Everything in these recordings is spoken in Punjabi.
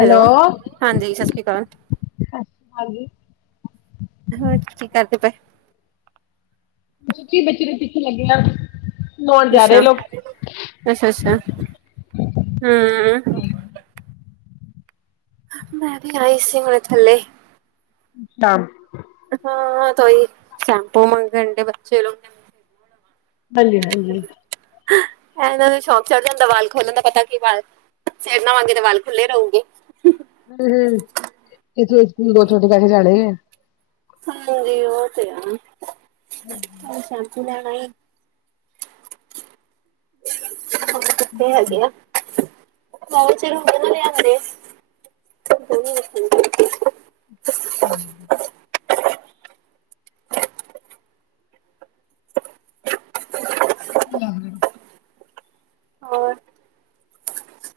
ਹੈਲੋ, ਹਾਂਜੀ, ਸਤਿ ਸ਼੍ਰੀ ਅਕਾਲ। ਸਤਿ ਸ਼੍ਰੀ ਆਕਾਲ ਜੀ। ਹੋਰ ਕੀ ਕਰਦੇ ਪਏ? ਬੱਚੇ ਦੇ ਪਿੱਛੇ ਲੱਗਿਆ। ਅੱਛਾ, ਅੱਛਾ-ਅੱਛਾ, ਹਾਂ। ਮੈਂ ਵੀ ਆਈ ਸੀ ਹੁਣੇ ਥੱਲੇ। ਨਾਮ [inaudible] ਹਾਂ ਤਾਂ ਈ ਸ਼ੈਂਪੂ ਮੰਗਣ ਡਏ ਬੱਚੇ ਲੋਕ ਹਾਂਜੀ-ਹਾਂਜੀ। ਇਹਨਾਂ ਨੂੰ ਸ਼ੋਕ ਚੜ ਜਾਂਦਾ ਵਾਲ ਖੋਲਣ ਦਾ ਪਤਾ ਕੀ ਵਾਲ, ਸਿਰ ਨਹਾਵਾਗੇ ਤੇ ਵਾਲ ਖੁੱਲ੍ਹੇ ਰਹੂਗੇ। ਹੂੰ-ਹੂੰ, [unintelligible] ਜਾਣੇ ਆ। ਹਾਂਜੀ ਉਹ ਤੇ ਆ। ਹੂੰ। ਉਹ ਸ਼ੈਪੂ ਲੈਣਾ ਈ। ਪਤਾ ਨੀਂ ਕਿੱਥੇ ਹੈਗੇ ਆ, [unintelligible] ਹੁੰਦੇ ਨਾਂ ਲਿਆ ਦਿੰਦੇ। [unintelligible] ਹੂੰ। ਲੱਗਣਾ। [inaudible] ਹੋਰ?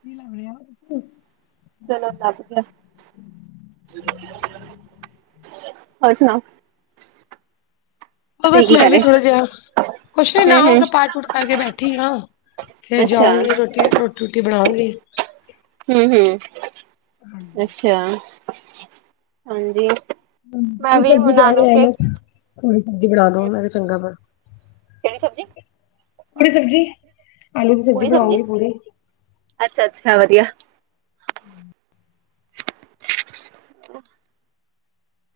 ਨੀਂ ਲੱਭ ਰਿਹਾ। [inaudible] ਚਲੋ ਲੱਭ ਗਿਆ, ਹੋਰ ਸੁਣਾਓ? ਉਹ ਤੁਸੀਂ ਬਸ ਕੀ ਮੈਂ ਕਰ ਰਹੇ ਵੀ ਥੋੜਾ ਜਿਹਾ, ਕੁਛ ਨੀਂ ਹਮ ਨਹਾ ਹੋ ਕੇ, ਹਮ ਪਾਠ-ਪੁਠ ਕਰਕੇ ਬੈਠੀ ਆਂ। ਫਿਰ ਜਾਉਂਗੀ ਰੋਟੀ, ਰੋਟੀ-ਰੂਟੀ ਬਣਾਉਂਗੀ। ਹੂੰ-ਹੂੰ। ਅੱਛਾ, ਹਾਂਜੀ। ਮੈਂ ਹੂੰ, ਵੀ ਸਬਜ਼ੀ ਹੁਣ ਕਹਿ ਆਨੂੰ ਕੇ ਰਿਹਾ, ਥੋੜ੍ਹੀ ਸਬਜ਼ੀ ਬਣਾ ਲੋ ਮੈ ਵੀ ਚੰਗਾ ਬ ਕਿਹੜੀ ਸਬਜ਼ੀ ਮੇਰੀ ਸਬਜ਼ੀ, ਆਲੂ ਦੀ ਸਬਜ਼ੀ ਬਣਾਉਗੀ ਪੂਰੀ। ਅੱਛਾ-ਅੱਛਾ ਵਧੀਆ। [unintelligible]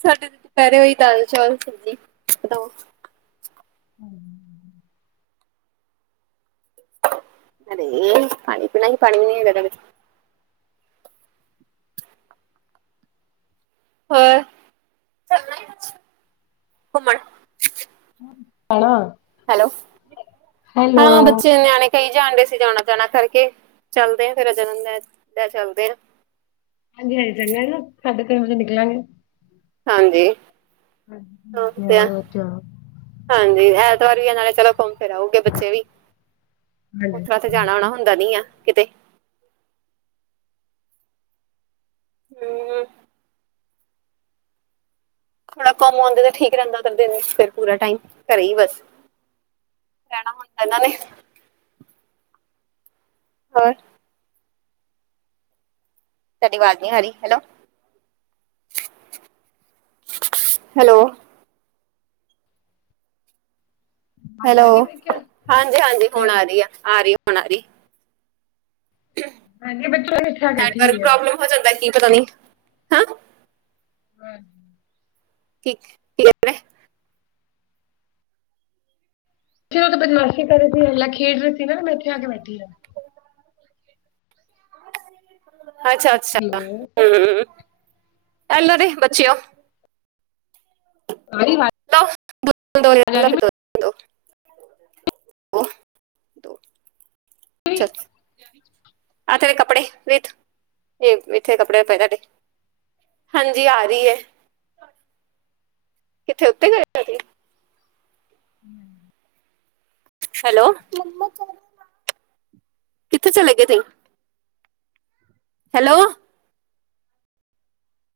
ਸਾਡੇ ਤੇ ਦੁਪਹਿਰੇ ਹੋਈ ਦਾਲ, ਚੌਲ, ਸਬਜ਼ੀ ਬਣਾਓ। [unintelligible] ਹੋਰ, ਚਲਣਾ ਏ ਸੱਚ ਘੁੰਮਣ। ਜਾਣਾ [inaudible] ਹੈਲੋ, ਹਾਂ ਬੱਚੇ ਨਿਆਣੇ ਕਈ ਜਾਣਦੇ ਸੀ ਜਾਣਾ-ਜਾਣਾ ਕਰਕੇ, ਚੱਲਦੇ ਹ ਫੇਰ ਜਨਮ ਲੈ ਲ ਚੱਲਦੇ ਆਂ ਹਾਂਜੀ-ਹਾਂਜੀ ਚੰਗਾ ਨਾ ਸਾਡੇ ਤਿੰਨ ਵਜੇ ਨਿਕਲਾਂਗੇ। ਹਾਂਜੀ ਹੈ ਹਾਂ ਬਾਕੀ ਤੇ ਆ ਉਹਦੇ ਵਿੱਚ ਹਾਂਜੀ ਐਤਵਾਰ ਵੀ ਆ ਨਾਲੇ ਚਲੋ ਘੁੰਮ ਫਿਰ ਆਓਗੇ ਬੱਚੇ ਵੀ ਹਾਂਜੀ ਤੇ ਜਾਣਾ-ਆਣਾ ਹੁੰਦਾ ਨੀ ਆ ਕਿਤੇ ਹੂੰ,,, ਥੋੜਾ ਘੁੰਮ ਆਉਂਦੇ ਤੇ ਠੀਕ ਰਹਿੰਦਾ ਕਰਦੇ ਫਿਰ ਪੂਰਾ ਟਾਈਮ ਘਰੇ ਈ ਬਸ ਰਹਿਣਾ ਹੁੰਦਾ ਇਹਨਾਂ ਨੇ ਹੋਰ ਤੁਹਾਡੀ ਆਵਾਜ਼ ਨੀ ਆਰੀ, ਹੈਲੋ, ਹੈਲੋ ਆਵਾਜ਼ ਆ ਰਹੀ ਹੈਲੋ, ਮੈਂ ਕਿਹਾ ਹਾਂਜੀ-ਹਾਂਜੀ ਹੁਣ ਖੈਰ ਆ ਰਹੀ ਆ, ਆ ਰਹੀ ਹੁਣ ਆ ਰਹੀ ਹਾਂਜੀ ਬੱਚੇ ਕਹਿੰਦੇ ਛੱਡ ਤੀ ਨੈਟਵਰਕ ਹੋਈ ਆ ਪ੍ਰੋਬਲਮ ਹੋ ਜਾਂਦਾ ਕੀ ਪਤਾ ਨੀ, ਹੈ [unintelligible] ਕਿੱਕ ਕੀ ਕਹਿੰਦੇ ਜਿੱਥੇ ਓਹ ਬਦਮਾਸੀ਼ ਕਰ ਰਹੇ ਸੀ ਪਹਿਲੇ ਖੇਡ ਰਹੇ ਸੀ ਨਾ ਮੈਂ ਇੱਥੇ ਆ ਕੇ ਬੈਠੀ ਹਾਂ। ਅੱਛਾ-ਅੱਛਾ ਹੈਲੋ ਹੂੰ ਹੂੰ ਐਲ ਜੇ ਬੱਚੇਓ ਪਾਣੀ ਹਰ [unintelligible] ਤੋਂ ਮੇਰੀ ਚਲ ਆ ਤੇਰੇ ਕੱਪੜੇ ਵੇਥ, ਏ ਇਥੇ ਕੱਪੜੇ ਪਏ ਤੁਹਾਡੇ ਹਾਂਜੀ ਆ ਰਹੀ ਹੈ, ਕਿੱਥੇ ਉਤੇ ਗਏ ਸੀ। [inaudible] ਹੈਲੋ, ਕਿੱਥੇ ਚਲੇ ਗਏ ਤੁਹੀ ਹੈਲੋ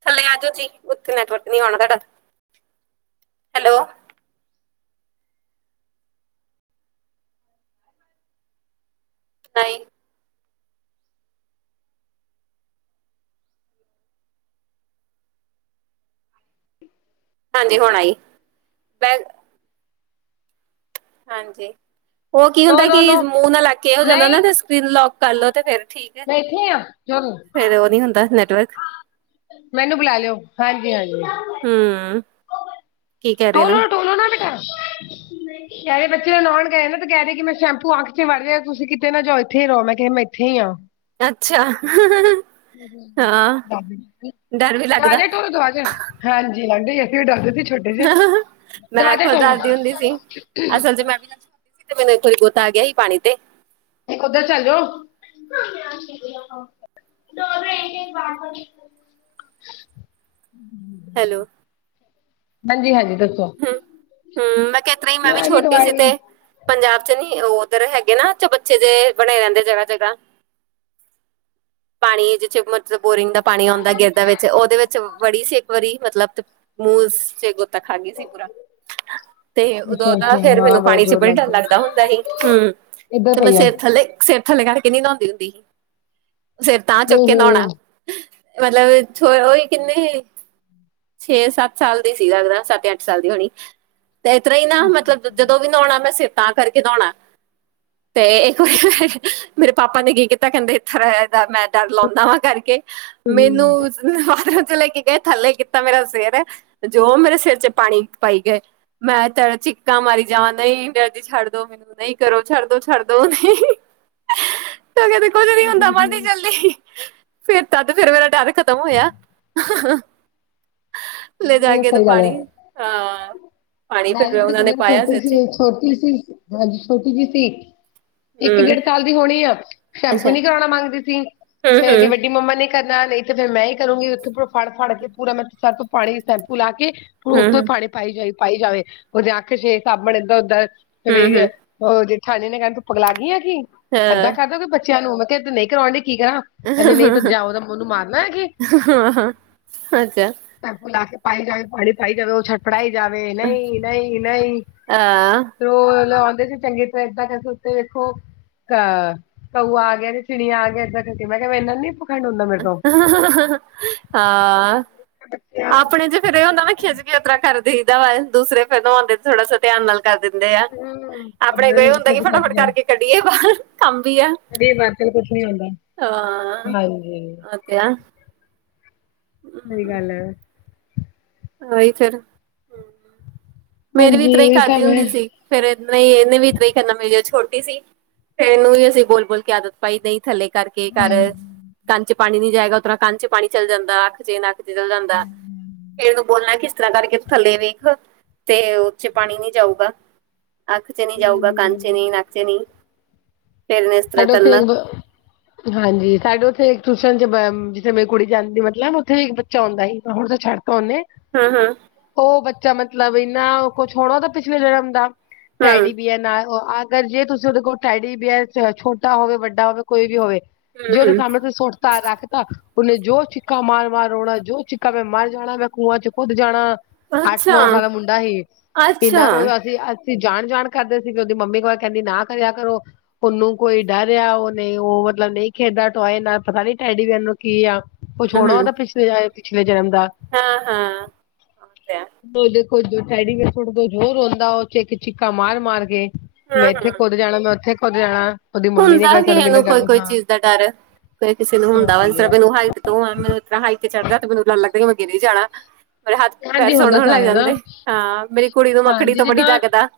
ਥੱਲੇ ਆ ਜੋ ਜੀ ਉੱਤੇ ਨੈਟਵਰਕ ਨਹੀਂ ਆਣਾ ਤੁਹਾਡਾ ਹੈਲੋ ਆਈ ਹਾਂਜੀ ਹੁਣ ਆਈ ਮੈਂ ਹਾਂਜੀ, ਓਹ ਕੀ ਨੋ ਹੁੰਦਾ ਨੋ ਕਿ ਨੋ ਮੂੰਹ ਨਾਲ ਲਾ ਕੇ ਹੋ ਜਾਂਦਾ ਨਾ ਨਹੀਂ ਤੇ ਸਕਰੀਨ ਲੋਕ ਕਰਲੋ ਤੇ ਫਿਰ ਠੀਕ ਹੈ, ਮੈਂ ਇੱਥੇ ਆ ਚਲੋ ਫਿਰ ਓਹ ਨੀ ਹੁੰਦਾ ਨੈਟਵਰਕ ਮੈਨੂੰ ਬੁਲਾ ਲਿਓ ਹਾਂਜੀ-ਹਾਂਜੀ ਹੂੰ,,, ਟੋਲੋ-ਟੋਲੋ ਨਾ ਬਿਠਾ [inaudible] ਕਹਿ ਰਹੀ ਬੱਚੇ ਨ੍ਹਾਉਣ ਗਏ ਨੇ ਤੇ ਕਹਿ ਰਹੇ ਕਿ ਮੈਂ ਸ਼ੈਂਪੂ ਅੱਖ ਚ ਮਾਰਿਆ ਤੁਸੀਂ ਕਿਤੇ ਨਾ ਜਾਓ ਇਥੇ ਹੀ ਰਹੋ ਮੈਂ ਕਿਹਾ ਮੈਂ ਇਥੇ ਹੀ ਆਂ ਅੱਛਾ। [unintelligible] ਹਾਂ ਡਰ ਵੀ ਲੱਗਦਾ ਤੁਹਾਡੇ ਕੋਲ ਗਾਜਰ ਹਾਂਜੀ ਹਾਂਜੀ ਇਥੇ ਜਾਂਦੇ ਸੀ ਛੁੱਟ ਮੈਂ ਖੁਦ ਦੱਸਦੀ ਹੁੰਦੀ ਸੀ, ਅਸਲ ਚ ਮੈਂ ਤੇ ਮੈਨੂੰ ਇੱਕ ਵਾਰੀ ਗੋਤਾ ਆਗਿਆ ਸੀ ਪਾਣੀ ਤੇ ਉਧਰ ਚੱਲ ਜੋ [unintelligible] ਹੈਲੋ ਹਾਂਜੀ-ਹਾਂਜੀ ਦੱਸ ਹੂਂ-ਹੂਂ ਮੈਂ ਕਿਆ ਇਤ ਰਈ ਮੈਂ ਵੀ ਛੋਟੀ ਸੀ ਤੇ ਪੰਜਾਬ ਚ ਨੀ ਉਹ ਉੱਧਰ ਹੈਗੇ ਨਾ ਚਬੱਚੇ ਜੇਹੇ ਬਨੇ ਰਹਿੰਦੇ ਜਗ੍ਹਾ-ਜਗ੍ਹਾ [inaudible] ਪਾਣੀ ਜਿੱਥੇ ਮਤਲਬ ਬੋਰਿੰਗ ਦਾ ਪਾਣੀ ਆਉਂਦਾ ਗਿਰਦਾ ਵਿੱਚ ਉਹਦੇ ਵਿੱਚ ਵੜੀ ਸੀ, ਇੱਕ ਵਾਰੀ ਮਤਲਬ ਮੂ ਸੇ ਗੋਤਾ ਖਾਗੀ ਸੀ ਪੂਰਾ ਤੇ ਉਦੋਂ ਦਾ ਫੇਰ ਮੈਨੂੰ ਪਾਣੀ ਚ ਬੜੀ ਡਰ ਲੱਗਦਾ ਹੁੰਦਾ ਹੀ ਹੰ ਤੇ ਮੈਂ ਸਿਰ ਥੱਲੇ ਸਿਰ ਥੱਲੇ ਕਰਕੇ ਨਹੀਂ ਨਹਾਉਂਦੀ ਹੁੰਦੀ, ਸਿਰ ਤਾਂ ਚੁੱਕ ਕੇ ਨੋਓਣਾ ਮਤਲਬ ਛੋ ਉਹੀ ਕਿੰਨੇ ਛੇ ਸੱਤ ਸਾਲ ਦੀ ਸੀਗਾ ਲਗਦਾ ਸੱਤ ਅੱਠ ਸਾਲ ਦੀ ਹੋਣੀ ਤੇ ਇਸ ਤਰ੍ਹਾਂ ਹੀ ਨਾ ਮਤਲਬ ਜਦੋਂ ਵੀ ਨੋਓਣਾ ਮੈਂ ਸਿਰ ਤਾਂ ਕਰਕੇ ਨੋਓਣਾ [inaudible] ਤੇ ਇੱਕ ਵਾਰੀ ਮੇਰੇ ਪਾਪਾ ਨੇ ਕੀ ਕੀਤਾ ਕਹਿੰਦੇ ਇੱਥੇ ਰ ਦਾ ਮੈਂ ਡਰ ਲਾਉਂਦਾ ਵਾਂ ਕਰਕੇ ਮੈਨੂੰ ਚ ਲੈ ਕੇ ਗਏ ਥੱਲੇ ਕੀਤਾ ਮੇਰਾ ਸਿਰ ਜੋ ਮੇਰੇ ਸਿਰ ਚ ਪਾਣੀ ਪਾਈ ਗਏ ਮੈਂ ਤੇ ਚੀਕਾਂ ਮਾਰੀ ਜਾਵਾਂ ਨਹੀਂ ਡਰਦੀ ਛੱਡ ਦੋ ਮੈਨੂੰ ਨਹੀਂ ਕਰੋ ਛੱਡ ਦੋ ਛੱਡ ਦੋ ਨਹੀਂ ਤਾਂ ਕਦੇ ਕੁਝ ਨ ਹੁੰਦਾ ਮਰਦੀ ਜਲਦੀ, ਫਿਰ ਤਾ ਤੇ ਫਿਰ ਮੇਰਾ ਡਰ ਖਤਮ ਹੋਇਆ ਲੈ ਜਾਗੇ ਤੇ ਪਾਣੀ ਹਾਂ ਪਾਣੀ ਮੈਂ ਵੀ ਫਿਰ ਬੜੀ ਉਹਨਾਂ ਨੇ ਕੁੜੀਆਂ ਨੂੰ ਪਾਇਆ ਸਿਰ ਛੋਟੀ 'ਚ ਸੀ ਛੋਟੀ ਸੀ, ਹਾਂਜੀ ਛੋਟੀ ਜਿਹੀ ਸੀ, ਇੱਕ ਹੂੰ ਡੇਢ ਸਾਲ ਦੀ ਹੋਣੀ ਆ ਸ਼ੈਂਪੂ ਅੱਛਾ ਨੀ ਕਰਾਉਣਾ ਮੰਗਦੀ ਸੀ, ਹੂੰ ਫੇਰ ਦੀ ਹੂੰ ਵੱਡੀ ਡੀ ਮੰਮਾ ਨੇ ਕਰਨਾ ਨਹੀਂ ਤੇ ਫਿਰ ਮੈਂ ਹੀ ਕਰੂੰਗੀ ਉੱਥੇ ਫੜ-ਫੜ ਕੇ ਪੂਰਾ ਮ ਤੋਂ ਪਾਣੀ ਸੈਂਪੂ ਲਾ ਕੇ ਉੱਥੋਂ ਹੀ ਹੂੰ ਪਾਣੀ ਪਾਈ ਜਾਏ ਪਾਈ ਜਾਵੇ ਉਹਦੇ ਅਖ ਛੇ ਸਾਬਣ ਏਦਾਂ-ਓਦਾਂ ਹੂੰ ਕਿਵੇ ਹੂੰ ਉਹ ਜੇਠਾਣੀ ਨੇ ਕਹਿਣ ਤੂੰ ਪਗਲਾ ਗਈ ਏ ਕੀ ਏਦਾਂ ਹਾਂ ਕਰਦਾ ਕੋਈ ਬੱਚਿਆਂ ਨੂੰ ਮੈਂ ਕਿਹਾ ਨਹੀਂ ਕਰਾਉਣ ਡੀ ਕੀ ਕਰਾਂ ਕਹਿੰਨੀ ਨਹੀਂ ਤਾਂ ਜਾਓ ਤਾਂ ਮੈ ਉਹਨੂੰ ਮਾਰਨਾ ਹੈਗੀ ਹਾਂ ਹਾਂ ਅਛਾ ਪਾੲਪ ਲਾ ਕੇ ਪਾਈ ਜਾਵੇ ਪਾਣੀ ਪਾਈ ਜਾਵੇ ਉਹਛਾਟ ਪੜਾਈ ਜਾਵੇ ਨਹੀਂ ਨਹੀਂ ਨਹੀਂ ਅਹ ਰੋਜ਼ ਲਗਾਉਂਦੇ ਸੀ ਚੰਗੀ ਤਰ੍ਹਾਂ ਏਦਾਂ ਕਰਕੇ ਉੱਤੇ ਵੇਖੋ ਅਹ ਘਊ ਆ ਗਿਆ ਤੇ ਚਿੜੀਆਂ ਆ ਗਿਆ ਏਦਾ ਕਰ ਮੈਂ ਕਿਹਾ ਇਨਾ ਨੀ ਪਖੰਡ ਹੁੰਦਾ ਮੇਰੇ ਤੋਂ ਹਾਂ ਬੱਚਿਆਂ ਆਪਣੇ ਚ ਫਿਰ ਇਹ ਹੁੰਦਾ ਨਾ ਖਿੱਚ ਕੇ ਉਤਰਾ ਕਰਦੇ ਦੂਸਰੇ ਫੈਦਾ ਵਾਉਂਦੇ ਤੇ ਥੋੜਾ ਸਾ ਧਿਆਨ ਨਾਲ ਕਰ ਦਿੰਦੇ ਆ ਨੂੰ ਹੂੰ ਆਪਣੇ ਕੋ ਇਹ ਨੂੰ ਹੁੰਦਾ ਕਿੱਥੇ ਕਿ ਦਿਖਾ ਕੇ ਫਟਾਫਟ ਜਾਏ ਕਰਕੇ ਕੱਢੀਏ ਬਾਹਰ ਕੰਮ ਵੀ ਆ [unintelligible] ਕੁਛ ਨੀ ਆਉਂਦਾ ਹਾਂ ਹਾਂਜੀ ਉਹ ਤੇ ਆ ਸਹੀ ਗੱਲ ਐ ਆਈ ਫਿਰ ਮੇਰੀ ਵੀ ਹਾਂਜੀ ਤਰ੍ਹਾਂ ਹੀ ਉਹੀ ਖਾਦੀ ਸਭ ਹੈ। ਹੁੰਦੀ ਸੀ ਫੇਰ ਇਹਨਾ ਹੀ ਇਹਨੇ ਵੀ ਇਤਰਾ ਹੀ ਕਰੰਨਾ ਮੇਰੀ ਛੋਟੀ ਸੀ ਫਿਰ ਇਹਨੂੰ ਵੀ ਅਸੀਂ ਬੋਲ ਬੋਲ ਕੇ ਆਦਤ ਪਾਈ ਦੇਈ ਥੱਲੇ ਕਰਕੇ ਘਰ ਹਾਂਜੀ ਕੰਨ ਚ ਪਾਣੀ ਨੀ ਜਾਏਗਾ ਉਤਰਾਂ ਕੰਨ ਚ ਪਾਣੀ ਚੱਲ ਜਾਂਦਾ ਅਖਜੇ ਨਾ ਚਲ ਜਾਂਦਾ ਫੇਨੂੰ ਬੋਲਣਾ ਕਿਸ ਤਰ੍ਹਾਂ ਕਰਕੇ ਥੱਲੇ ਵੇਖ ਤੇ ਉਥੇ ਪਾਣੀ ਨੀ ਜਾਊਗਾ ਅੱਖ ਚ ਨਹੀਂ ਜਾਊਗਾ ਕੰਨ ਚ ਨਹੀਂ ਹੂੰ ਨਕ ਚ ਨਹੀਂ ਫੇਰ ਨੇ ਇਸ ਤਰ੍ਹਾਂ ਐਡੋ ਕਰਨਾ ਥੋਕ ਬ ਹਾਂਜੀ ਸਾਡੇ ਉੱਥੇ ਇੱਕ ਟਿਊਸ਼ਨ ਚ ਜਿੱਥੇ ਮੇਰੀ ਕੁੜੀ ਜਾਂਦੀ ਮਤਲਬ ਉੱਥੇ ਇੱਕ ਬੱਚਾ ਆਉਂਦਾ ਸੀ ਹੁਣ ਤਾਂ ਛੱਡ ਕੋਨੇ ਹੰ ਹੰ ਉਹ ਬੱਚਾ ਮਤਲਬ ਇੰਨਾ ਕੁਛ ਹੋਣਾ ਓਦਾ ਪਿਛਲੇ ਜਨਮ ਦਾ ਹੂੰ ਟੈਡੀ ਬੀਅਰ ਨਾਲ ਆਗਰ ਜੇ ਤੁਸੀਂ ਉਹਦੇ ਕੋਲ ਟੈਡੀ ਬੀਅਰ ਚਾਹੇ ਛੋਟਾ ਹੋਵੇ- ਵੱਡਾ ਹੋਵੇ -ਕੋਈ ਵੀ ਹੋਵੇ, ਜੇ ਹੂੰ ਓਦੇ ਹੂੰ ਸਾਮਣੇ ਤੁਸੀਂ ਸੁ ਤਾ ਰੱਖਤਾ, ਓਨੇ ਜੋ ਚਿੱਕਾ ਮਾਰ -ਮਾਰ ਰੋਣਾ ਜੋ ਚਿੱਕਾ ਮੈਂ ਮਰ ਜਾਣਾ ਮੈਂ ਕੂਆ ਚ ਕੋਦ ਜਾਣਾ। ਅੱਠ ਅੱਛਾ ਨੌ ਸਾਲ ਦਾ ਮੁੰਡਾ ਸੀ, ਅੱਛਾ ਏਨਾਂ ਨੂੰ ਅਸੀਂ ਅਸੀਂ ਜਾਣ-ਜਾਣ ਕਰਦੇ ਸੀ ਵੀ ਓਦੀ ਮੰਮੀ ਕੋਲ ਕੇਂਦੀ ਨਾ ਕਰੇਆ ਕਰੋ। ਓਨੂੰ ਕੋਈ ਡਰ ਆ ਓ ਨਈ ਓ ਮਤਲਬ ਨਈ ਖੇਡਦਾ ਟੂਆਏ ਨਾਲ ਪਤਾ ਨੀ ਟੈਡੀਵੇਅਰ ਨੂੰ ਕੀ ਆ। ਕੁਛ ਹੋਣਾ ਓਦਾ ਪਿਛਲੇ ਏ ਪਿਛਲੇ ਜਨਮ ਦਾ। ਹਾਂ-ਹਾਂ। ਓਦੇ ਕੋਲ ਜਦੋ ਟੈਡੀਵੇਅਰ ਸੁੱਟ ਦੋ ਜ਼ੋ ਰੋਂਂਦਾ ਓ ਚੇਕ-ਚਿੱਕਾ ਮਾਰ-ਮਾਰ ਕੇ ਮੈਂ ਹੂੰ ਏਥੇ ਹੂੰ ਕੋਦ ਜਾਣਾ-ਮੈਂ ਓੱਥੇ ਕੋਦ ਜਾਣਾ। ਉਹਦੀ ਮੰਮੀ ਨੇ ਹੁੰਦਾ ਕਦੇ ਸਾਨੂੰ ਕਿਸੇ ਨੂੰ ਕਹਿੰਦਾ ਕੋਈ-ਕੋਈ ਹਾਂ ਚੀਜ਼ ਦਾ ਡਰ, ਕੋਈ ਕਿਸੇ ਨੂੰ ਹੁੰਦਾ ਹਾਂਜੀ ਵਾ ਮੈਨੂੰ ਹ ਤੇ ਓ ਆ ਮੈਨੂੰ ਇਤਰ੍ਹਾਂ ਹਾਈ ਤੇ ਚੜ੍ਹਦਾ ਤੇ ਮੈਨੂੰ ਡਰ ਲੱਗਦਾ ਮੈਂ ਗੀਰ ਈ ਜਾਣਾ। ਮੇਰੇ ਹੱਥ ਪੈਰ ਹਾਂਜੀ ਸੋਣ ਹੁੰਦਾ ਹੋਣ ਲੱਗ ਸਾਰਿਆਂ ਦਾ ਜਾਂਦੇ ਹਾਂ, ਮੇਰੀ ਕੁੜੀ ਨੂੰ ਮੱਖੜੀ ਹਾਂਜੀ ਤੋਂ ਬੜੀ ਜਿੱਦਾਂ ਡਰ ਲੱਗਦਾ।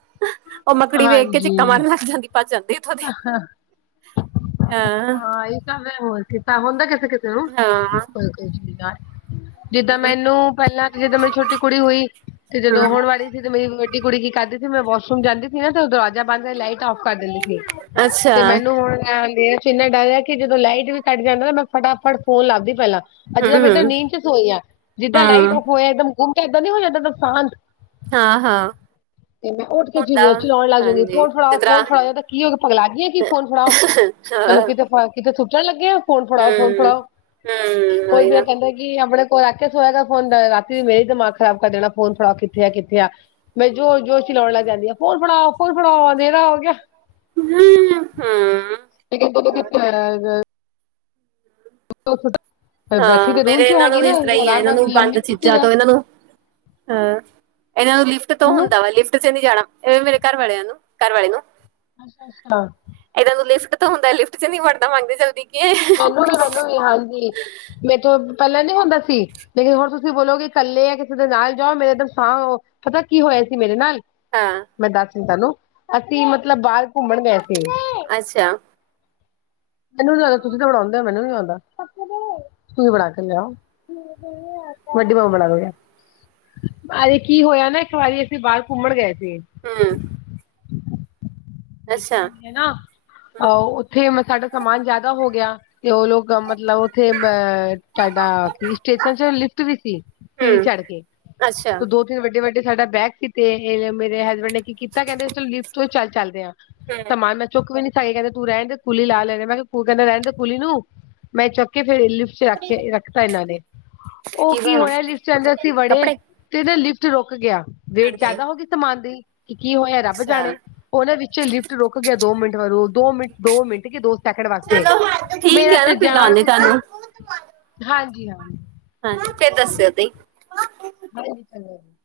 ਉਹ ਮੱਕੜੀ ਵੇਖ ਕੇ ਚਿੱਕਾ ਮਾਰਨ ਲੱਗ ਜਾਂਦੀ ਭੱਜ ਜਾਂਦੀ। ਇੱਥੋਂ ਦੀ ਅਹ, ਹਾਂ ਏ ਤਾਂ ਮੈ ਬੋਲ ਦਿੱਤਾ, ਹੁਣ ਤਾਂ ਹੁੰਦਾ ਕਿ-ਕਿ ਕਿਓ, ਹਾਂ ਹੋਰ ਕੁੱਛ ਵੀ ਕਾਰ ਜਿੱਦਾਂ ਮੈਨੂੰ ਪੇਲਾਂ ਜਿੱਦਾਂ ਮੇਰੀ ਛੋਟੀ ਕੁੜੀ ਹੋਈ, ਤੇ ਜਦੋਂ ਹਮ ਹੋਣ ਵਾਲੀ ਸੀ ਤੇ ਮੇਰੀ ਛੋਟੀ ਕੁੜੀ ਕੀ ਕਰਦੀ ਸੀ ਮੈਂ ਵਾਸ਼ਰੂਮ ਜਾਂਦੀ ਸੀ ਨਾ ਤੇ ਓ ਦਰਵਾਜ਼ਾ ਬੰਦ ਕਰਕੇ ਲਾਈਟ ਔਫ ਕਰ ਦਿੰਦੀ ਸੀ। ਅੱਛਾ ਤੇ ਮੈਨੂੰ ਹੁਣ ਨੇਰੇ ਚ ਏਂਨਾ ਡਰ ਆ ਕਿ ਜਦੋਂ ਲਾਈਟ ਵੀ ਕੱਟ ਜਾਂਦੀ ਨਾ ਮੈਂ ਫਟਾਫਟ ਫੋਨ ਲੱਭਦੀ ਪੇਲਾਂ। ਅ ਜਿਦਾਂ ਮੈਂ ਏਦਾ ਹਮ ਹਮ ਨੀਂਦ ਚ ਸੋਈ ਆ, ਜਿੱਦਾਂ ਲਾਈਟ ਹਮ ਹੋਏ ਇੱਕ-ਦਮ ਗੁੰਮ ਕੇ ਏਦਾਂ ਨੀ ਹੋ ਜਾਂਦਾ ਸੁਨਸਾਨ ਹਾਂ ਹਾਂ ਤੇ ਮੈਂ ਉੱਠ ਕੇ ਹੁੰਦਾ ਚੀਲੋ -ਚੀਲੋਣ ਲੱਗ ਜਾਂਦੀ ਹਾਂਜੀ ਫੋਨ ਫੜਾਓ ਜਿਸ ਤਰ੍ਹਾਂ ਫੋਨ ਫੜਾ ਜਾਂ ਦੇ ਕੀ ਹੋ ਪਗਲਾ ਗਈਏ ਕੀ ਫੋਨ ਫੜਾ ਹਾਂ ਤੈਨੂੰ ਕਿਤੇ-ਕਿਤੇ ਸੁਟਣ ਲੱਗੇ ਆ। ਫੋਨ ਫੜਾਓ, ਫੋਨ ਹਮ ਫੜਾਓ ਹਮ ਓਈ ਉਹੀ ਫੇਰ ਏ ਨਾ ਕੇਂਦੇ ਕੀ ਆਪਣੇ ਕੋਲ ਰੱਖ ਕੇ ਸੋਏਆ ਕਰ ਫੋਨ ਰਾਤੀ ਮੇਰਾ ਈ ਦਿਮਾਗ ਖਰਾਬ ਕਰ ਦੇਣਾ ਫੋਨ ਫੜਾਓ ਕਿੱਥੇ ਆ-ਕਿੱਥੇ ਆ ਮੈਂ ਜੋਰ- ਜੋਰ ਚਲੋਣ ਲੱਗ ਜਾਂਨੀ ਆ, ਫੌਨ ਫੜਾਓ- ਫੋਨ ਫੜਾਓ ਅਨਧੇਰਾ ਹੋ ਗੇਆ- ਹੂੰ ਏ ਕੇਂਦੇ ਓੰਨੂ ਕੀ ਪੜਾ ਕਰ। ਹਾਂ ਬੈਠੀ ਤੇ ਰੂਮ ਮੇਰੇ ਚ ਏਨਾਂ ਨੂੰ ਹੈਗੀ ਵੀ ਨਾ ਇਸ ਤਰਾਂ ਈ ਆ, ਆਰਾਮ ਏਨਾਂ ਨਾਲ ਨੂੰ ਵੀ ਲੰਮੀ ਬੰਦ ਕਿੱਥੇ ਚੀਜਾਂ ਰਹਿ ਤੋਂ ਏਨਾਂ ਨੂੰ- ਹਾਂ, ਏਨਾਂ ਨੂੰ ਲਿਫਟ ਤੋਂ ਮੈਨੂੰ ਹੁੰਦਾ ਵਾ ਲਿਫਟ ਚ ਨਈ ਜਾਣਾ ਏ ਮੇਰੇ ਘਰ ਵਾਲੇਆਂ ਨੂੰ ਘਰ ਵਾਲੇ ਨੂੰ- ਅੱਛਾ -ਅੱਛਾ। ਏਦਾਂ ਤੂ ਲਿਫਟ ਤੋ ਹੁੰਦਾ ਲਿਫਟ ਚ ਨੀ ਵਰਦਾ ਮਾਂਜਾ ਜਲਦੀ- ਕਿ ਮੈਨੂੰ ਵੀ ਮੈਨੂੰ ਵੀ ਹਾਂਜੀ, ਮੇਥੋ ਪੇਲਾਂ ਨੀ ਹੁੰਦਾ ਸੀ ਲੇਕਿਨ ਹੁਣ ਤੁਸੀਂ ਬੋਲੋਗੇ ਕਿ ਇਕੱਲੇ ਆ ਕਿਸੇ ਦੇ ਨਾਲ ਜਾਓ ਮੇਰੇ ਏਧਰ ਸਾਹ ਪਤਾ ਕੀ ਹੋਏਆ ਸੀ ਮੇਰੇ ਨਾਲ- ਹਾਂ- ਮੈਂ ਦੱਸ ਦੀਂਨੀ ਤਾਨੂੰ, ਅਸੀਂ ਮਤਲਬ ਬਾਰ ਘੁੰਮਣ ਗਏ ਸੀਗੇ ਅੱਛਾ- ਮੈਨੂੰ ਨੀ ਲੱਗਦਾ ਤੁਸੀਂ ਤਾਂ ਬਣਾਂਦੇ ਓ ਮੈਨੂੰ ਨੀ ਲੱਗਦਾ, ਤੁਸੀਂ ਬਣਾ ਕੇ ਲਿਆਓ। ਵੱਡੀ ਮੰਮਾ ਬਣਾਦੁ ਗੇ। ਅਰੇ ਕੀ ਹੋਏਆ ਨਾ ਇੱਕ ਵਾਰੀ ਅਸੀਂ ਬਾਰ ਘੁੰਮਣ ਗਏ ਸੀਗੇ ਹੂੰ ਲਿਖਿਆ ਈ ਅੱਛਾ ਆ। ਹੈਨਾ, ਅਹ ਓੱਥੇ ਮ ਸਾਡਾ ਸਮਾਨ ਜਾਦਾ ਹੋ ਗੇਆ ਤੇ ਓ ਲੋਗ ਮਤਲਬ- ਤੇ ਮ ਤਾਡਾ ਕੀ ਸਟੇਸ਼ਨ ਚ ਲਿਫਟ ਵੀ ਸੀ ਸੀੜੀ ਹੂੰ ਚੜ ਕੇ। ਅੱਛਾ। ਦੋ ਤੇ ਵੱਡੇ -ਵੱਡੇ ਸਾਡਾ ਬੈਗ ਸੀ ਤੇ ਏ ਮੇਰੇ ਹਸਬੈਂਡ ਨੇ ਕੀ ਕੀਤਾ ਕੇਂਦੇ ਲਿਫਟ ਤੋਂ ਚੱਲ-ਚਲਦੇ ਆ ਹੂੰ ਸਮਾਨ ਮੈਂ ਚੁੱਕ ਵੀ ਨੀ ਸਕਦੀ ਕੇਂਦੇ ਤੂੰ ਰੈਣ ਦੇ ਕੁਲੀ ਲਾ ਲੇਆ, ਮੈ ਕੇਆ, ਕੇਂਦੇ ਰੈਣ ਦੇ ਕੁੱਲੀ ਨੂੰ ਮੈਂ ਚੁੱਕ ਕੇ ਫੇਰ ਲਿਪਸ'ਚ ਰੱਖਕੇ, ਰੱਖਤਾ ਇਹਨਾਂ ਨੇ। ਉਹ ਕੀ ਹੋਇਆ ਲਿਫਟ 'ਚ ਜਦ ਅਸੀਂ ਵੜੇ- ਕੱਪੜੇ ਤੇ ਇਹਦਾ ਲਿਫਟ ਰੁਕ ਗਿਆ, ਵੇਟ ਹਾਂਜੀ ਜ਼ਿਆਦਾ ਹੋ ਗਈ ਸਮਾਨ ਦੀ, ਕਿ, ਕੀ ਹੋਇਆ ਰੱਬ ਅੱਛਾ ਜਾਣੇ ਉਹਨਾਂ ਵਿੱਚ- ਲਿਫਟ ਰੁਕ ਗਿਆ ਦੋ ਮਿੰਟ ਵਰੂ ਦੋ ਮਿੰਟ, ਦੋ ਮਿੰਟ ਕੀ ਦੋ ਸੈਂਕੜ ਵਾਸਤੇ। ਚਲੋ ਠੀਕ ਮੇਰਾ ਹੈ ਤੇ ਨਾ ਫਿਰ ਜਾਣ ਲਾਉਂਦੇ ਉੱਤੇ, ਤੁਹਾਨੂੰ ਹਾਂਜੀ। ਹਾਂਜੀ, ਫਿਚ ਦੱਸਿਓ ਤੁਹੀ। ਹਾਏ